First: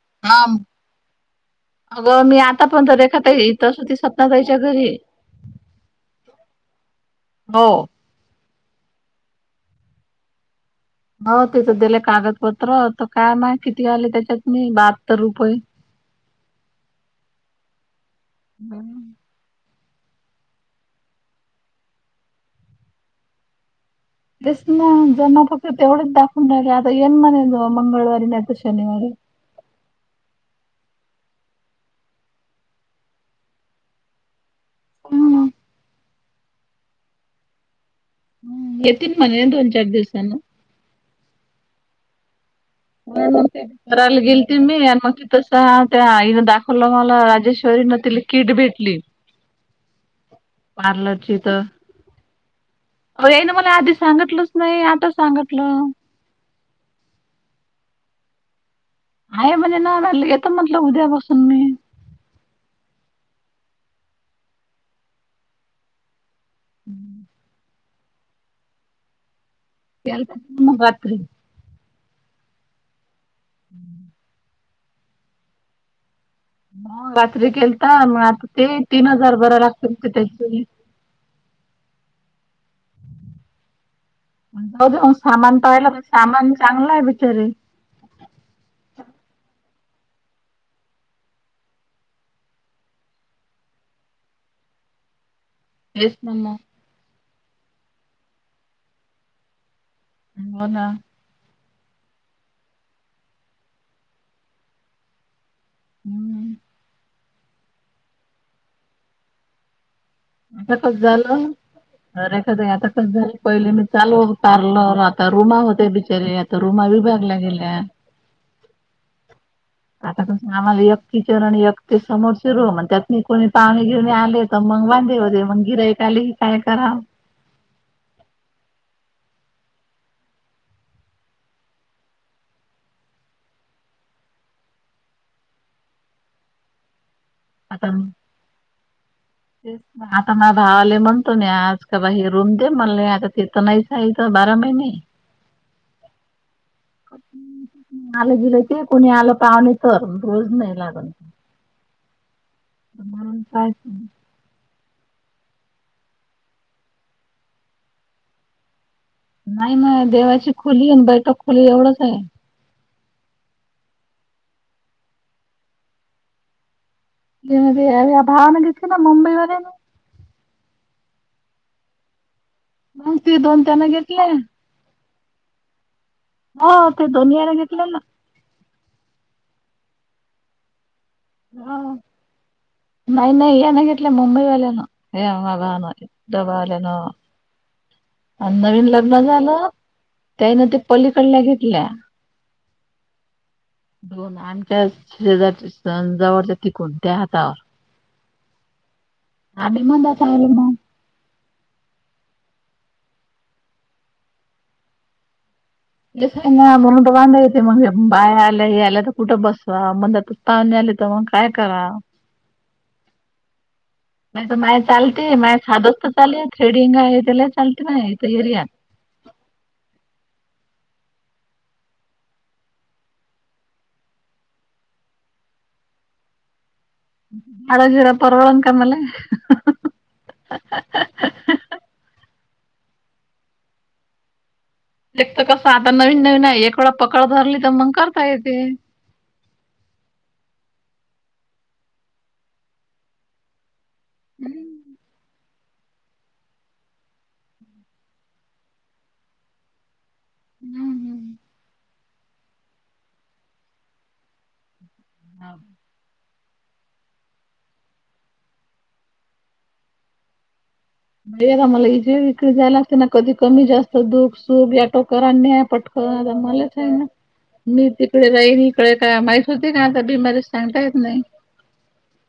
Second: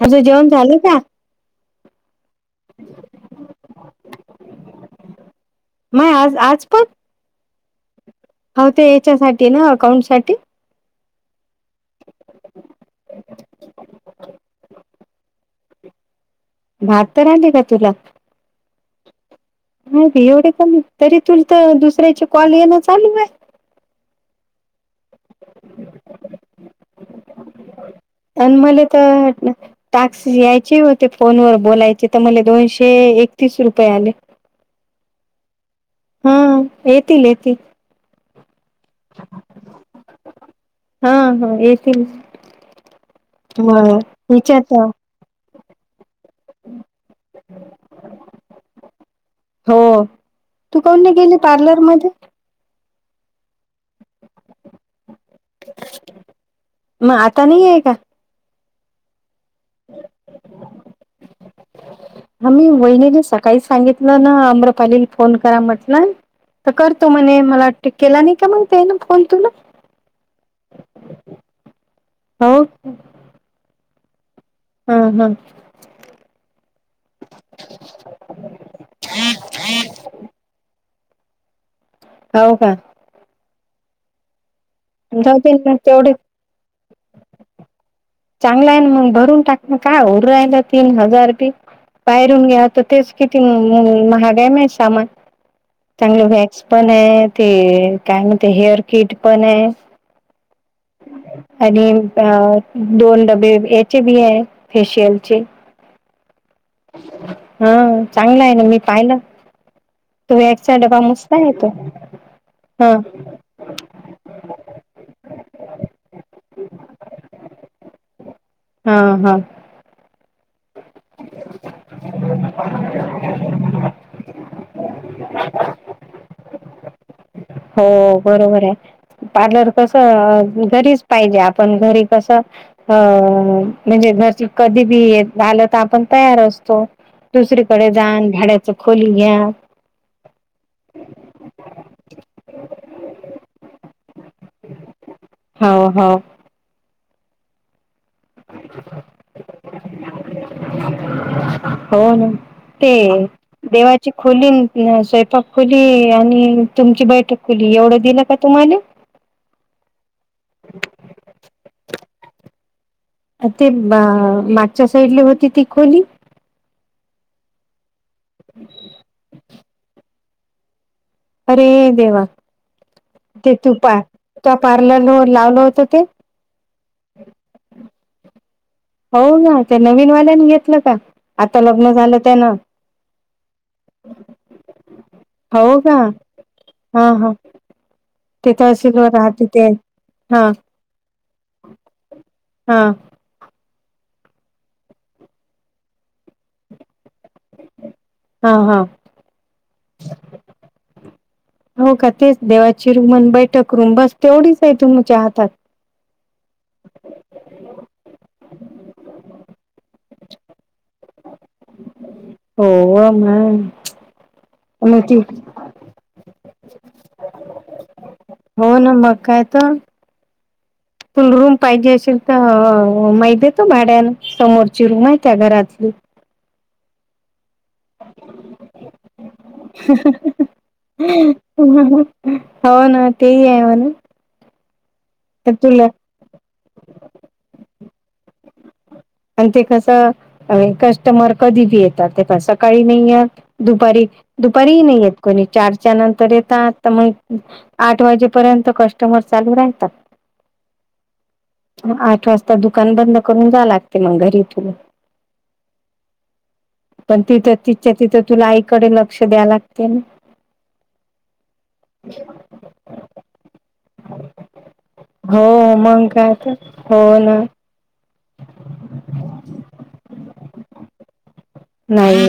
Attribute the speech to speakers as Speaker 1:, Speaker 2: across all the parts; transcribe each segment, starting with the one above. Speaker 1: तुझं जेवण
Speaker 2: आम
Speaker 1: झालं का
Speaker 2: अगं मी आता पण तर रेखा ताई इथच होती सपना ताईच्या घरी.
Speaker 1: [unintelligible] आज आज पण
Speaker 2: हो.
Speaker 1: हाव ते याच्यासाठी ना अकाउंट साठी.
Speaker 2: हाव तीथं दिले कागदपत्र तर काय माहित किती आले त्याच्यात मी बहात्तर रुपये.
Speaker 1: बाहात्तर आले का तुला?
Speaker 2: [unintelligible]
Speaker 1: माहिती एवढे कमी तरी तुल तर दुसऱ्याचे कॉल येणं चालू आहे.
Speaker 2: तेस ना जमा फक्त तेवढच दाखवून राहिलं आता येन म्हणे गं मंगळवारी नाही तर शनिवारी.
Speaker 1: घट ना टाकशी यायची होते फोनवर बोलायचे तर मला दोनशे एकतीस रुपये आले.
Speaker 2: हम्म.
Speaker 1: हाव येतील येतील.
Speaker 2: हम्म येतीन म्हणे दोन चार दिवसांनं.
Speaker 1: हा हा येतील.
Speaker 2: होय मग ते करायला गेलते मी आणि मग ति तस त्या आईनं दाखवलं मला राजेश्वरीनं तिला किट भेटली.
Speaker 1: हो तू काऊन नाही गेली
Speaker 2: पार्लरची त
Speaker 1: पार्लर मध्ये
Speaker 2: अ यायने मला आधी सांगितलंच नाही आता सांगितलं.
Speaker 1: म आता नाही आहे का?
Speaker 2: आहे म्हणे नाय म्हणलं येत म्हटलं उद्यापासून मी.
Speaker 1: हां मी वहिणीने सकाळी सांगितलं ना अम्रपालीला फोन करा म्हटलं. तर करतो म्हणे मला वाटतं केला नाही का माहिती आहे ना फोन तुला.
Speaker 2: केलता मगात्री
Speaker 1: हो.
Speaker 2: हम्म.
Speaker 1: हां मंग
Speaker 2: म रात्री केलता म आता ते ही तीन हजार भरा लागतील ते त्याच्याने
Speaker 1: ताव का
Speaker 2: म जाऊ देऊ
Speaker 1: दे
Speaker 2: सामान
Speaker 1: ना
Speaker 2: पाहिला तर
Speaker 1: तेवढे
Speaker 2: सामान चांगला आहे बिचारी.
Speaker 1: चांगला आहे ना मग भरून टाकना काय होऊ राहिला तीन हजार ते. बाहेरून घ्या तर तेच किती म महागाय मे सामान.
Speaker 2: तेच
Speaker 1: त्यांना
Speaker 2: ना
Speaker 1: वॅक्स
Speaker 2: मग
Speaker 1: पण आहे ते काय म्हणते हेअर किट पण आहे.
Speaker 2: हो ना.
Speaker 1: आणि अ दोन डब्बे याचे बी आहे फेशियलचे.
Speaker 2: हम्म.
Speaker 1: हा चांगला आहे ना, मी पाहिलं. तो
Speaker 2: आता
Speaker 1: एकचा डबा
Speaker 2: कसं
Speaker 1: मस्त
Speaker 2: झालं
Speaker 1: आहे तो,
Speaker 2: अरे कसं आहे आता
Speaker 1: हो.
Speaker 2: कसं झालं पहिले मी चालो, उतरलो आता रुमा होत्या बिचारीे आता रुमा विभागल्या गेल्या.
Speaker 1: हा हा.
Speaker 2: आता पासून आम्हाला एक किचन आणि एक ते समोर रूम मग त्यात म कोणी पाहणे आले. तर मंग वांदे होते मंग [unintelligible] काय करा
Speaker 1: हो बरोबर आहे. पार्लर कसं घरीच पाहिजे आपण घरी कसं अ म्हणजे घरची कधी बी आलं तर आपण तयार असतो. दुसरीकडे
Speaker 2: आता
Speaker 1: जान भाड्याच खोली घ्या
Speaker 2: तेच आता म भावाले म्हणतो ना, आज का बाहेरून ते, म ले नई आता तिथं नाहीच तीथ बारा महिने.
Speaker 1: हो हो.
Speaker 2: आलं गेलं ते कोणी आलं पाहुणे तर, रोज नाही लागत.
Speaker 1: हो ना ते
Speaker 2: म्हणून काय
Speaker 1: देवाचे खोली, स्वयंपाक खोली आणि तुमची बैठक खोली एवढं दिलं का तुम्हाले?
Speaker 2: नाही मग देवाची खोली आणि बैठक खोली एवढंच आहे.
Speaker 1: आणि ती बा व मागच्या साईडले होती ती खोली.
Speaker 2: ते म्हणते या यात भावाने मदत केला.
Speaker 1: अरे देवा
Speaker 2: मग
Speaker 1: ते
Speaker 2: दोन
Speaker 1: तू
Speaker 2: त्यानं
Speaker 1: पा
Speaker 2: घेतले
Speaker 1: तुझ्या पार्लरवर लावलं होत ते.
Speaker 2: हो ते दोन्ही यांना घेतलेल ना.
Speaker 1: हो का त्या नवीन वाल्यानी घेतलं का? आता लग्न
Speaker 2: हो
Speaker 1: झालं त्यान?
Speaker 2: नाही नाही यान घेतलाय मुंबई वाल्यान, ना घ दा
Speaker 1: हो का?
Speaker 2: बाई इथ वाल्यान.
Speaker 1: हां, हां. ते
Speaker 2: आन नवीन
Speaker 1: तहसीलवर
Speaker 2: लग्न
Speaker 1: राहते ते
Speaker 2: झालं, त्या
Speaker 1: हां,
Speaker 2: हेनं ते पलीकडल्या घेतल्या.
Speaker 1: हा.
Speaker 2: हो ना आमच्या शेजारच्या तिथं आणि जवळच्या त कोणत्या हातावर
Speaker 1: हां, हां.
Speaker 2: आणि म्हणता टायमिंग जात.
Speaker 1: हो का तेच देवाची रूमन अन बैठक रूम बस तेवढीच आहे तुमच्या हातात.
Speaker 2: स आहे ना म्हणून तर बाया आलं हे येते मग बाय आला आला तर कुठं बसवा म्हणल तर पाहुणे आली तर मग काय कराव?
Speaker 1: हो मग
Speaker 2: नाहीतर माया
Speaker 1: मग ती
Speaker 2: चालते, माया साध असतं. चालेल थ्रेडिंग आहे त्याला, चालते नाहेत.
Speaker 1: हो न मग काय तर. तुला रूम पाहिजे असेल तर, मग देतो भाड्यान. समोरची रूम हाय त्या घरातली.
Speaker 2: ह्याला देण परवडलं काय मले?
Speaker 1: [unintelligible] [unintelligible] हो ना ते आहे म्हणे.
Speaker 2: एक तर कसं आता नवीन नवीन हाय, एक वेळा पकड धरली तर मग करता येते.
Speaker 1: आणि ते कसं कस्टमर कधी बी येतात, ते सकाळी नाही येत दुपारी
Speaker 2: हम्म.
Speaker 1: दुपारीही नाही येत कोणी. चारच्या नंतर येतात तर मग इथं आठ वाजेपर्यंत कस्टमर चालू राहित.
Speaker 2: हम्म हम्म.
Speaker 1: आठ वाजता दुकान बंद करून जाय लागतंय मग घरी इथून.
Speaker 2: हाव.
Speaker 1: पण तिथं तिच्या तिथं तुला आईकडे लक्ष द्याय लागते ना? [inaudible]
Speaker 2: हेच आम्हाला इथे विक्रीला जायला लागते ना, कधी कमी जास्त दुख सुख या टोकावर न्याय
Speaker 1: हो
Speaker 2: पटक
Speaker 1: मग काय तर, हो ना.
Speaker 2: मी तिकडे जाईन इकडे का माहीत होते का? आता बीमारी सांगता येत नाही.
Speaker 1: नाही.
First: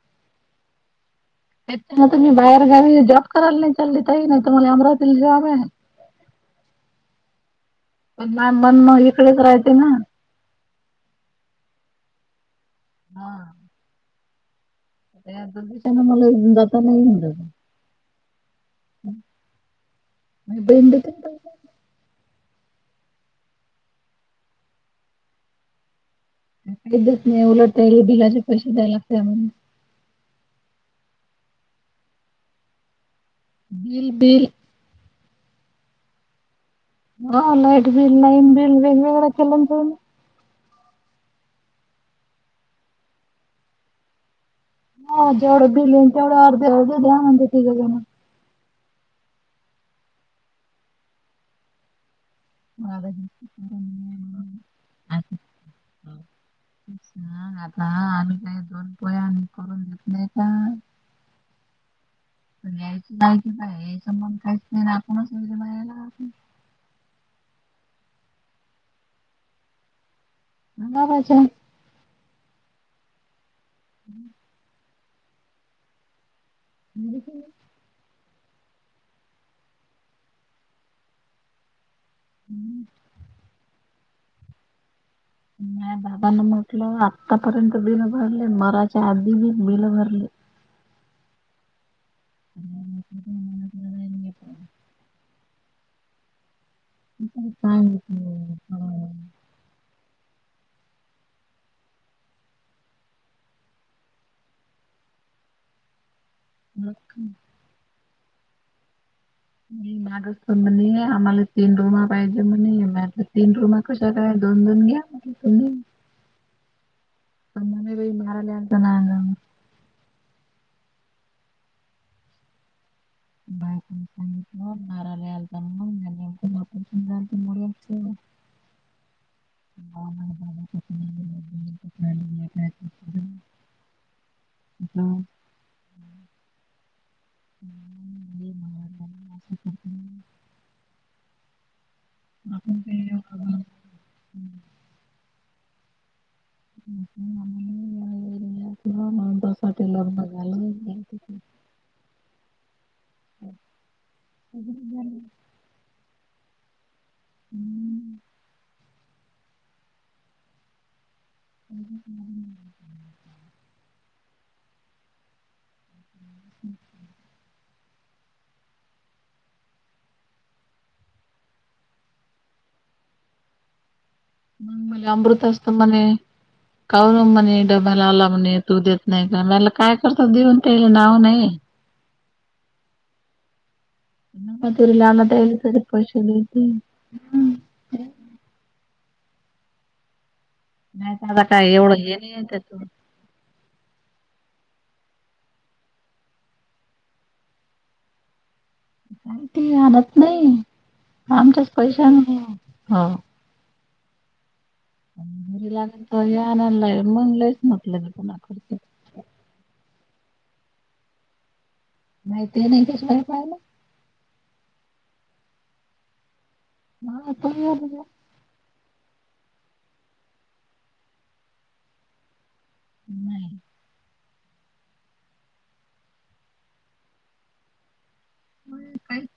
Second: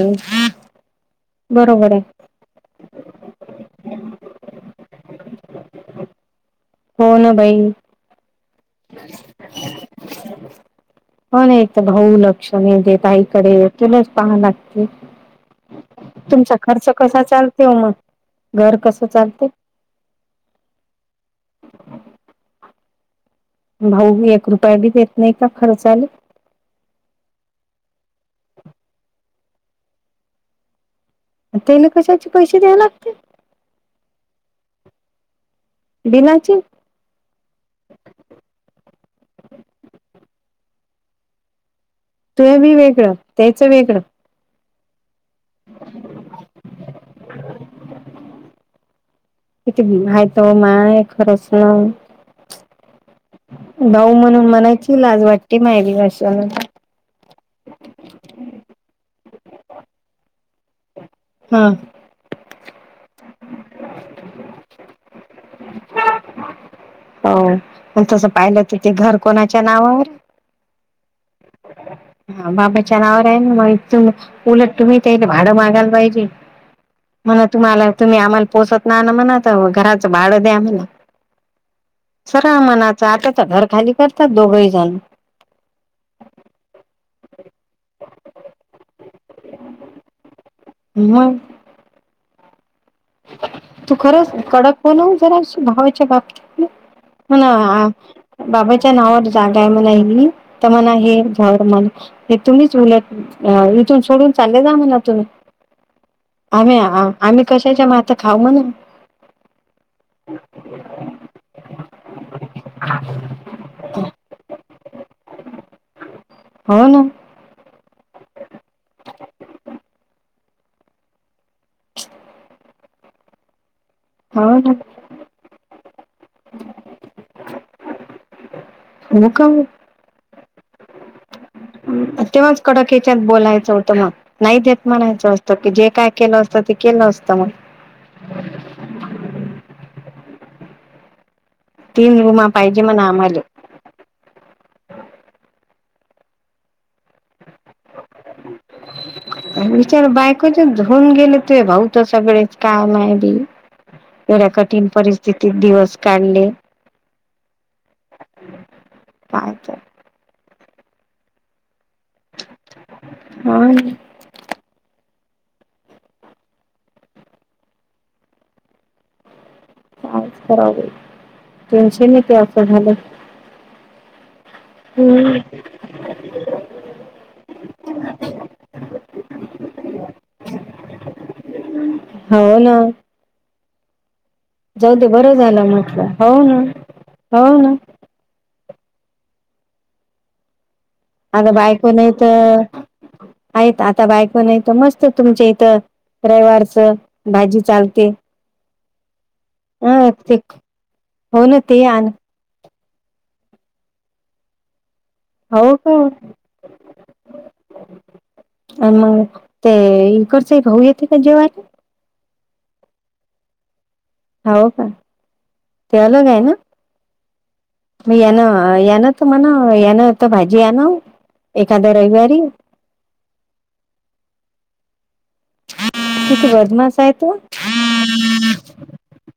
Speaker 2: य
Speaker 1: बरोबर आहे
Speaker 2: मग तुम्ही बाहेर गावी जॉब करायला नाही चालतही, नाही तर मला अमरावती जॉब आहे.
Speaker 1: हो न बाई.
Speaker 2: पण मा मन मग इकडेच राहते ना.
Speaker 1: पण एक तर भाऊ लक्ष नाही देत आहे,
Speaker 2: हा
Speaker 1: इकडे तुलाच पाहाव लाग हो.
Speaker 2: त्यानं मला
Speaker 1: तुमचा
Speaker 2: जाता
Speaker 1: खर्च
Speaker 2: नाही येऊन
Speaker 1: कसा
Speaker 2: जात
Speaker 1: चालते हो मग. घर कसं चालतं?
Speaker 2: [unintelligible]
Speaker 1: भाऊ एक रुपयाे बी देत नाही का खर्चाला.
Speaker 2: काही देत नाही, उलट बिलाचे पैसे द्याय लागते.
Speaker 1: तेन कशाचे पैसे द्या लागते.
Speaker 2: Bill bill.
Speaker 1: बिलाची.
Speaker 2: आं लाईट बिल लाईन बिल वेगवेगळा केलन त्याने.
Speaker 1: ते बी वेगळं, तेच वेगळं.
Speaker 2: हं.. जेवढ बिंलीग तेवढं, अर्धावर द्या म्हणतात तिघेजण आहे.
Speaker 1: किती मायत, माय खरंच ना. भाऊ म्हणून मनाची लाज वाटते, मायरी भाशला.
Speaker 2: सां आता आम्ही काही, दोन पोळ्या करून देत नाही का.
Speaker 1: हा.
Speaker 2: पण यायची जायची काय याच, मन काहीच नाही आपणच. वगैरे बायाला
Speaker 1: हो. पण तसं पाहिलं तर, ते घर कोणाच्या नावावर ये.
Speaker 2: [unintelligible]
Speaker 1: हां.. बाबाच्या नावार आहे ना, मग तर उलट तुम्ही त्याले भाडं मागायला पाहिजे. मग तुम्हाला तुम्ही आम्हाला पोचत नाही ना, म्हणात घराचं भाडं द्या म्हणा. सरा मनाचां आता तर घर खाली करतात दोघही जण.
Speaker 2: नाही बाबांना म्हटलं आतापर्यंत बिलं भरले, मरायच्या आधी बी बिलं भरले.
Speaker 1: म्हगं.
Speaker 2: [unintelligible]
Speaker 1: तू खरंच कडक होण, व जरा भावाच्या बाबतीत. हो ना, बाबाच्या नावावर
Speaker 2: सांगितलं
Speaker 1: जाग. काय म्हणायली तर म्हणा झाड मन हे तुम्हीच उलट इथून, सोडून चालले जा म्हणा तुम्ही. आम्ही आम्ही कशाच्या मात्या खाऊ म्हणे?
Speaker 2: मागच म्हेणे आम्हाला तीन रुमा पाहिजे, म्हणे [unintelligible] तीन रूमा कशा काय दोन दोन घ्या तुम्ही.
Speaker 1: हाव ना.
Speaker 2: [unintelligible] भई माराल्याता [unintelligible] बायकोने
Speaker 1: हो ना.
Speaker 2: सांगितलं मारायला आलता म्हणून आणि नेमकं ऑपरेशन झालतं मुलाचं
Speaker 1: हो का ओ.
Speaker 2: [inaudible] नाही गेलं,
Speaker 1: तेव्हाच
Speaker 2: काय
Speaker 1: कडक
Speaker 2: कसं
Speaker 1: हेच्यात
Speaker 2: झालं.
Speaker 1: बोलायचं होतं, मग नाही देत
Speaker 2: असं
Speaker 1: म्हणायचं असत. की जे काय केलं असतं, ते केलं असतं मग.
Speaker 2: [unintelligible]
Speaker 1: तीन रूमा
Speaker 2: आपण
Speaker 1: पाहिजे
Speaker 2: काय
Speaker 1: म्हणा आम्हाले.
Speaker 2: एवढं बारीक [unintelligible] म्हणून
Speaker 1: [unintelligible]
Speaker 2: त्यासाठी
Speaker 1: विचारे
Speaker 2: लग्न
Speaker 1: बायकोच्या
Speaker 2: झालं
Speaker 1: होऊन गेले,
Speaker 2: सगळं
Speaker 1: ते भाऊत सगळेच काय माय बी. एवढ्या कठीण
Speaker 2: झालं.
Speaker 1: परिस्थिती ती दिवस काढले,
Speaker 2: हम्म.
Speaker 1: काय तर.
Speaker 2: [unintelligible]
Speaker 1: हो न.
Speaker 2: हम्म.
Speaker 1: काय करावं बाई? टेन्शन येतं असं झालं की.
Speaker 2: मग मला अमृत असत म्हणे. काम म्हणे डब्याला आला म्हणे तू देत नाही का मला काय करतो देऊन त्या नाव नाही [unintelligible]
Speaker 1: हो ना.
Speaker 2: नका
Speaker 1: जाऊ
Speaker 2: तुरी
Speaker 1: दे
Speaker 2: लावला
Speaker 1: बरं
Speaker 2: त्याला
Speaker 1: झालं
Speaker 2: तरी
Speaker 1: म्हटलं,
Speaker 2: पैसे
Speaker 1: हो ना
Speaker 2: देते
Speaker 1: हो ना.
Speaker 2: नाही तर
Speaker 1: आता
Speaker 2: काय
Speaker 1: बायको
Speaker 2: एवढं
Speaker 1: नाही
Speaker 2: हे आहे त्याच
Speaker 1: तर. आहेत आता बायको नाही तर, मस्त तुमच्या इथं रविवारच भाजी चालते.
Speaker 2: काही ती
Speaker 1: अ
Speaker 2: आणत
Speaker 1: ते
Speaker 2: नाही.
Speaker 1: हो ना
Speaker 2: आमच्याच
Speaker 1: ते आण
Speaker 2: पैशानं [unintelligible] हो. घरी
Speaker 1: हो का
Speaker 2: लागलं तेव्हा हे आणाय मग नाहीच म्हटलं तर कोणाकडं ते.
Speaker 1: मग ते इकडचे भाऊ येते का जेवायले?
Speaker 2: नाही ते नाही कसं काय पाहिलं?
Speaker 1: हो का? ते अलग आहे ना?
Speaker 2: हा तो
Speaker 1: मग येणार. यान तर म्हणावं यानं तर भाजी आणा वो एखाद्या रविवारी.
Speaker 2: नाही.
Speaker 1: [unintelligible] किती वर्धमास आहे तू
Speaker 2: मग
Speaker 1: [unintelligible]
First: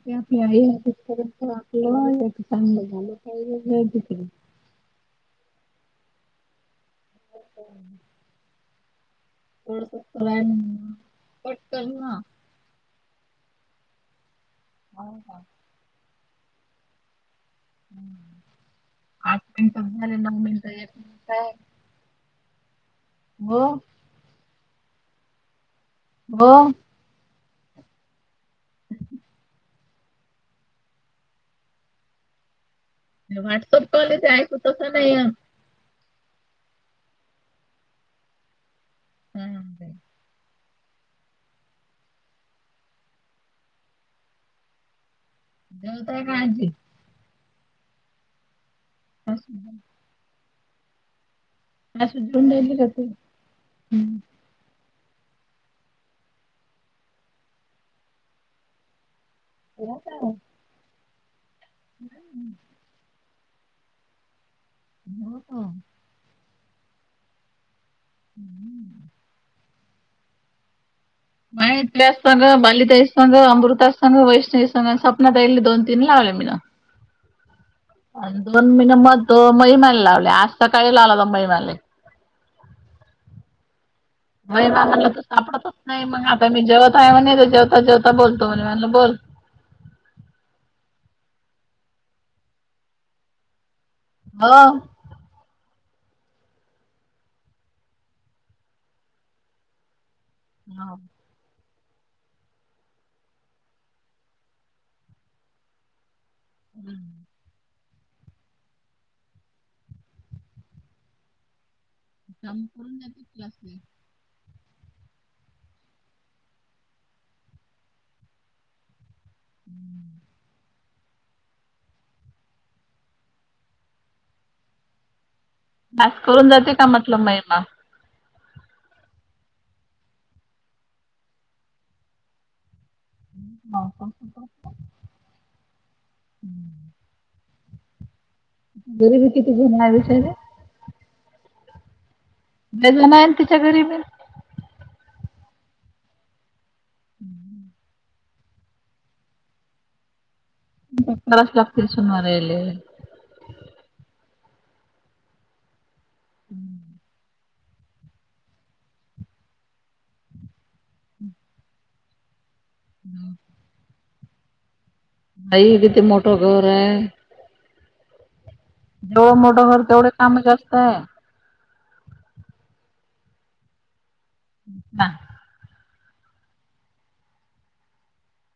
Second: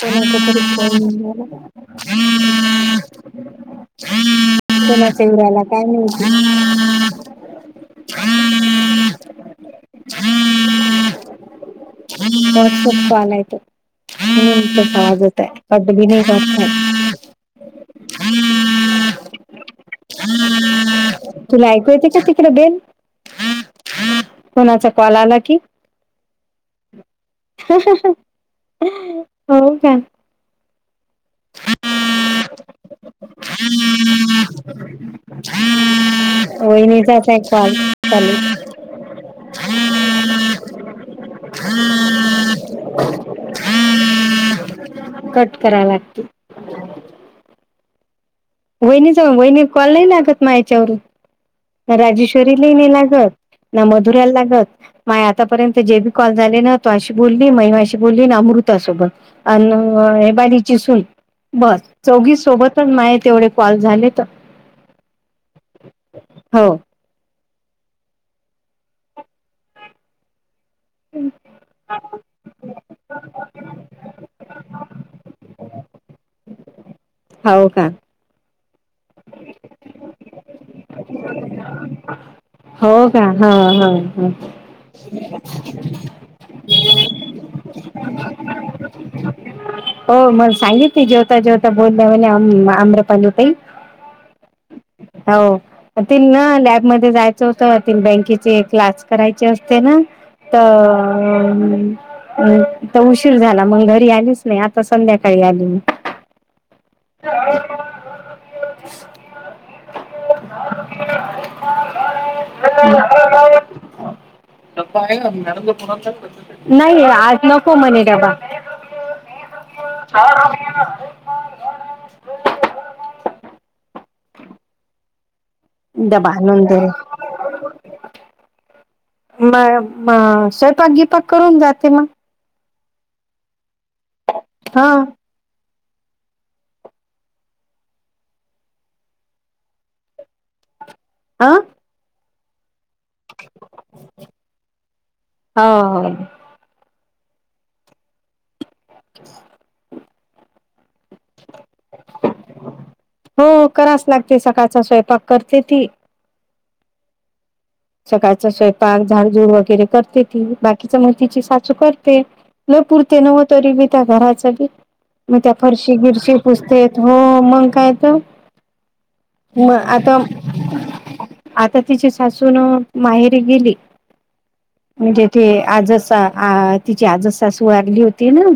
Speaker 1: कोणाचा तरी फोन आला
Speaker 2: [unintelligible]
Speaker 1: कोणाचा येऊ राहिला काय माहिती.
Speaker 2: [unintelligible] पटकन हा.
Speaker 1: [unintelligible] म्हणून तसा
Speaker 2: हो
Speaker 1: आवाज
Speaker 2: का?
Speaker 1: येतोय [unintelligible]
Speaker 2: हम्म. आठ मिनिट झाले, नऊ मिनिटं एक मिनिट आहे.
Speaker 1: तुला ऐकू येते का तिकडं बेल?
Speaker 2: हो.
Speaker 1: कोणाचा कॉल आला की
Speaker 2: हो.
Speaker 1: हो का?
Speaker 2: हे व्हॉट्सअप कॉल येते ऐकू तसं नाहीये.
Speaker 1: वहिनीचाच आहे कॉल चालू हम्म [unintelligible] कट करावा
Speaker 2: जेवताय
Speaker 1: लागते
Speaker 2: का आजी?
Speaker 1: वहिणीचा
Speaker 2: सासू
Speaker 1: वहिणी कॉल नाही लागत माया याच्यावरून. ना
Speaker 2: जेवून
Speaker 1: राजेश्वरीले
Speaker 2: राहिली का
Speaker 1: नाही
Speaker 2: तू?
Speaker 1: लागत, ना
Speaker 2: हम्म.
Speaker 1: मधुराला लागत. माय आतापर्यंत जे बी कॉल झाले ना, तो अशी बोलली, मई आशी बोलली आणि अमृता सोबत. अन
Speaker 2: जेवत आहे.
Speaker 1: हे बायडिची सून बस चौघी सोबतच माय तेवढे कॉल झालेत.
Speaker 2: ह [unintelligible]
Speaker 1: हो.
Speaker 2: हम्म. [unintelligible] संग अमृतासंग, वैष्णवीसंग, सपनाताईले दोन तीन लावले मीनं.
Speaker 1: हौ का?
Speaker 2: आणि दोन महिने मग त महिमान लावले [unintelligible] आजता काही लावलाता महिमाला [unintelligible]
Speaker 1: हो का ह ह.
Speaker 2: होय ना, मला तू सापडतच नाही मग आता मी जेवता आहे म्हणे. आता जेवता जेवता बोलतो म्हणे म्हणलं बोल.
Speaker 1: हो मग सांगिल जेवता जेवता बोलल्या म्हणे आम्रपाली ताई.
Speaker 2: हो.
Speaker 1: हौ. तीला ना लॅबमध्ये जायचं होतं, तिला बँकेचे क्लास करायचे असते ना. त
Speaker 2: हो.
Speaker 1: तर उशीर झाला मग घरी आलीच नाही आता संध्याकाळी आली मी.
Speaker 2: हम्म [unintelligible]
Speaker 1: [inaudible]
Speaker 2: काम करून जाते क्लासले.
Speaker 1: [unintelligible] नाहीे, आज नको म्हणे डबा.
Speaker 2: [inaudible] [unintelligible] आज
Speaker 1: डबा
Speaker 2: कळून
Speaker 1: आणून
Speaker 2: जाते,
Speaker 1: दे
Speaker 2: का म्हटलं महिमा.
Speaker 1: म‌. म... स्वयंपाक बियपाक करून जाते मग.
Speaker 2: हो का,
Speaker 1: हां.
Speaker 2: [inaudible] गरीबी कती झेन विषये.
Speaker 1: आ.
Speaker 2: वेल नाही, तिच्या गरीबी.
Speaker 1: हो हो.
Speaker 2: [inaudible]
Speaker 1: [unintelligible]
Speaker 2: क्लास लागते सुन मारले.
Speaker 1: हो कराच लागते, सकाळचा स्वयंपाक करते ती.
Speaker 2: हं..
Speaker 1: सकाळचा स्वयंपाक झाडझूड वगैरे, करते ती बाकीच्या मग तिची साासू करते. लै पुरते नव्ह तरी, बिया घराच बी. मग त्या
Speaker 2: बाई
Speaker 1: फरशी
Speaker 2: किती
Speaker 1: गिरशी
Speaker 2: मोठं घर
Speaker 1: पुसतेत
Speaker 2: आहे.
Speaker 1: हो, मग काय तर.
Speaker 2: हो हो. मग ढोहर तेवढेच काम जास्त आहे.
Speaker 1: आता तिची सासूून माहेरी गेली,
Speaker 2: ना.
Speaker 1: म्हणजे ते आज जसा अं.. तिची आजच सासू वारली होती ना,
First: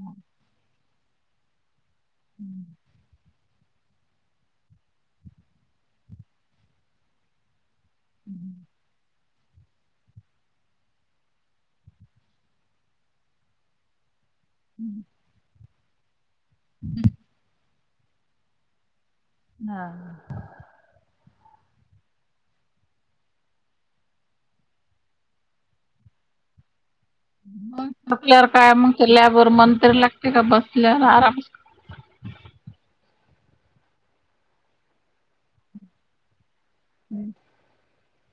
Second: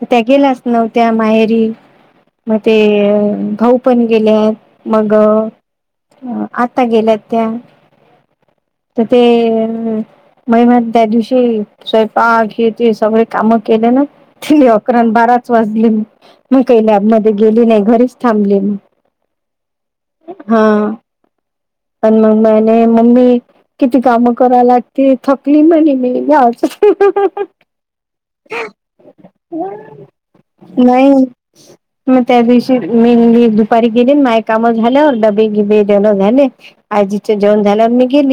Speaker 1: तर त्या गेल्या अस नव्हत्या माहेरी, मग ते भाऊ तुम्ही गेल्यात मगं, आता गेल्यात त्या.
Speaker 2: [unintelligible]
Speaker 1: ते बाई मग त्या, दिवशी स्वयंपाक हे ते सगळी सगळ काम केले ना. अकरान बाराच वाजली नी. मी काही लॅबमध्ये, गेली नाही घरीच थांबली, मग
Speaker 2: हा.
Speaker 1: हां.. आणि मग [unintelligible] नाय मम्मी किती काम कराय लागते थकली म्हणे मी या गावचं
Speaker 2: मग आपल्यावर काय मग, लॅब वर मन तरी लागते का बसल्यावर
Speaker 1: नाही
Speaker 2: आरामशीर.
Speaker 1: मग त्या दिवशी मेनली, दुपारी गेली माय काम झाल्या डबे गिबे देण झाले. आजीचं जेवण झाल्यावर मी गेली.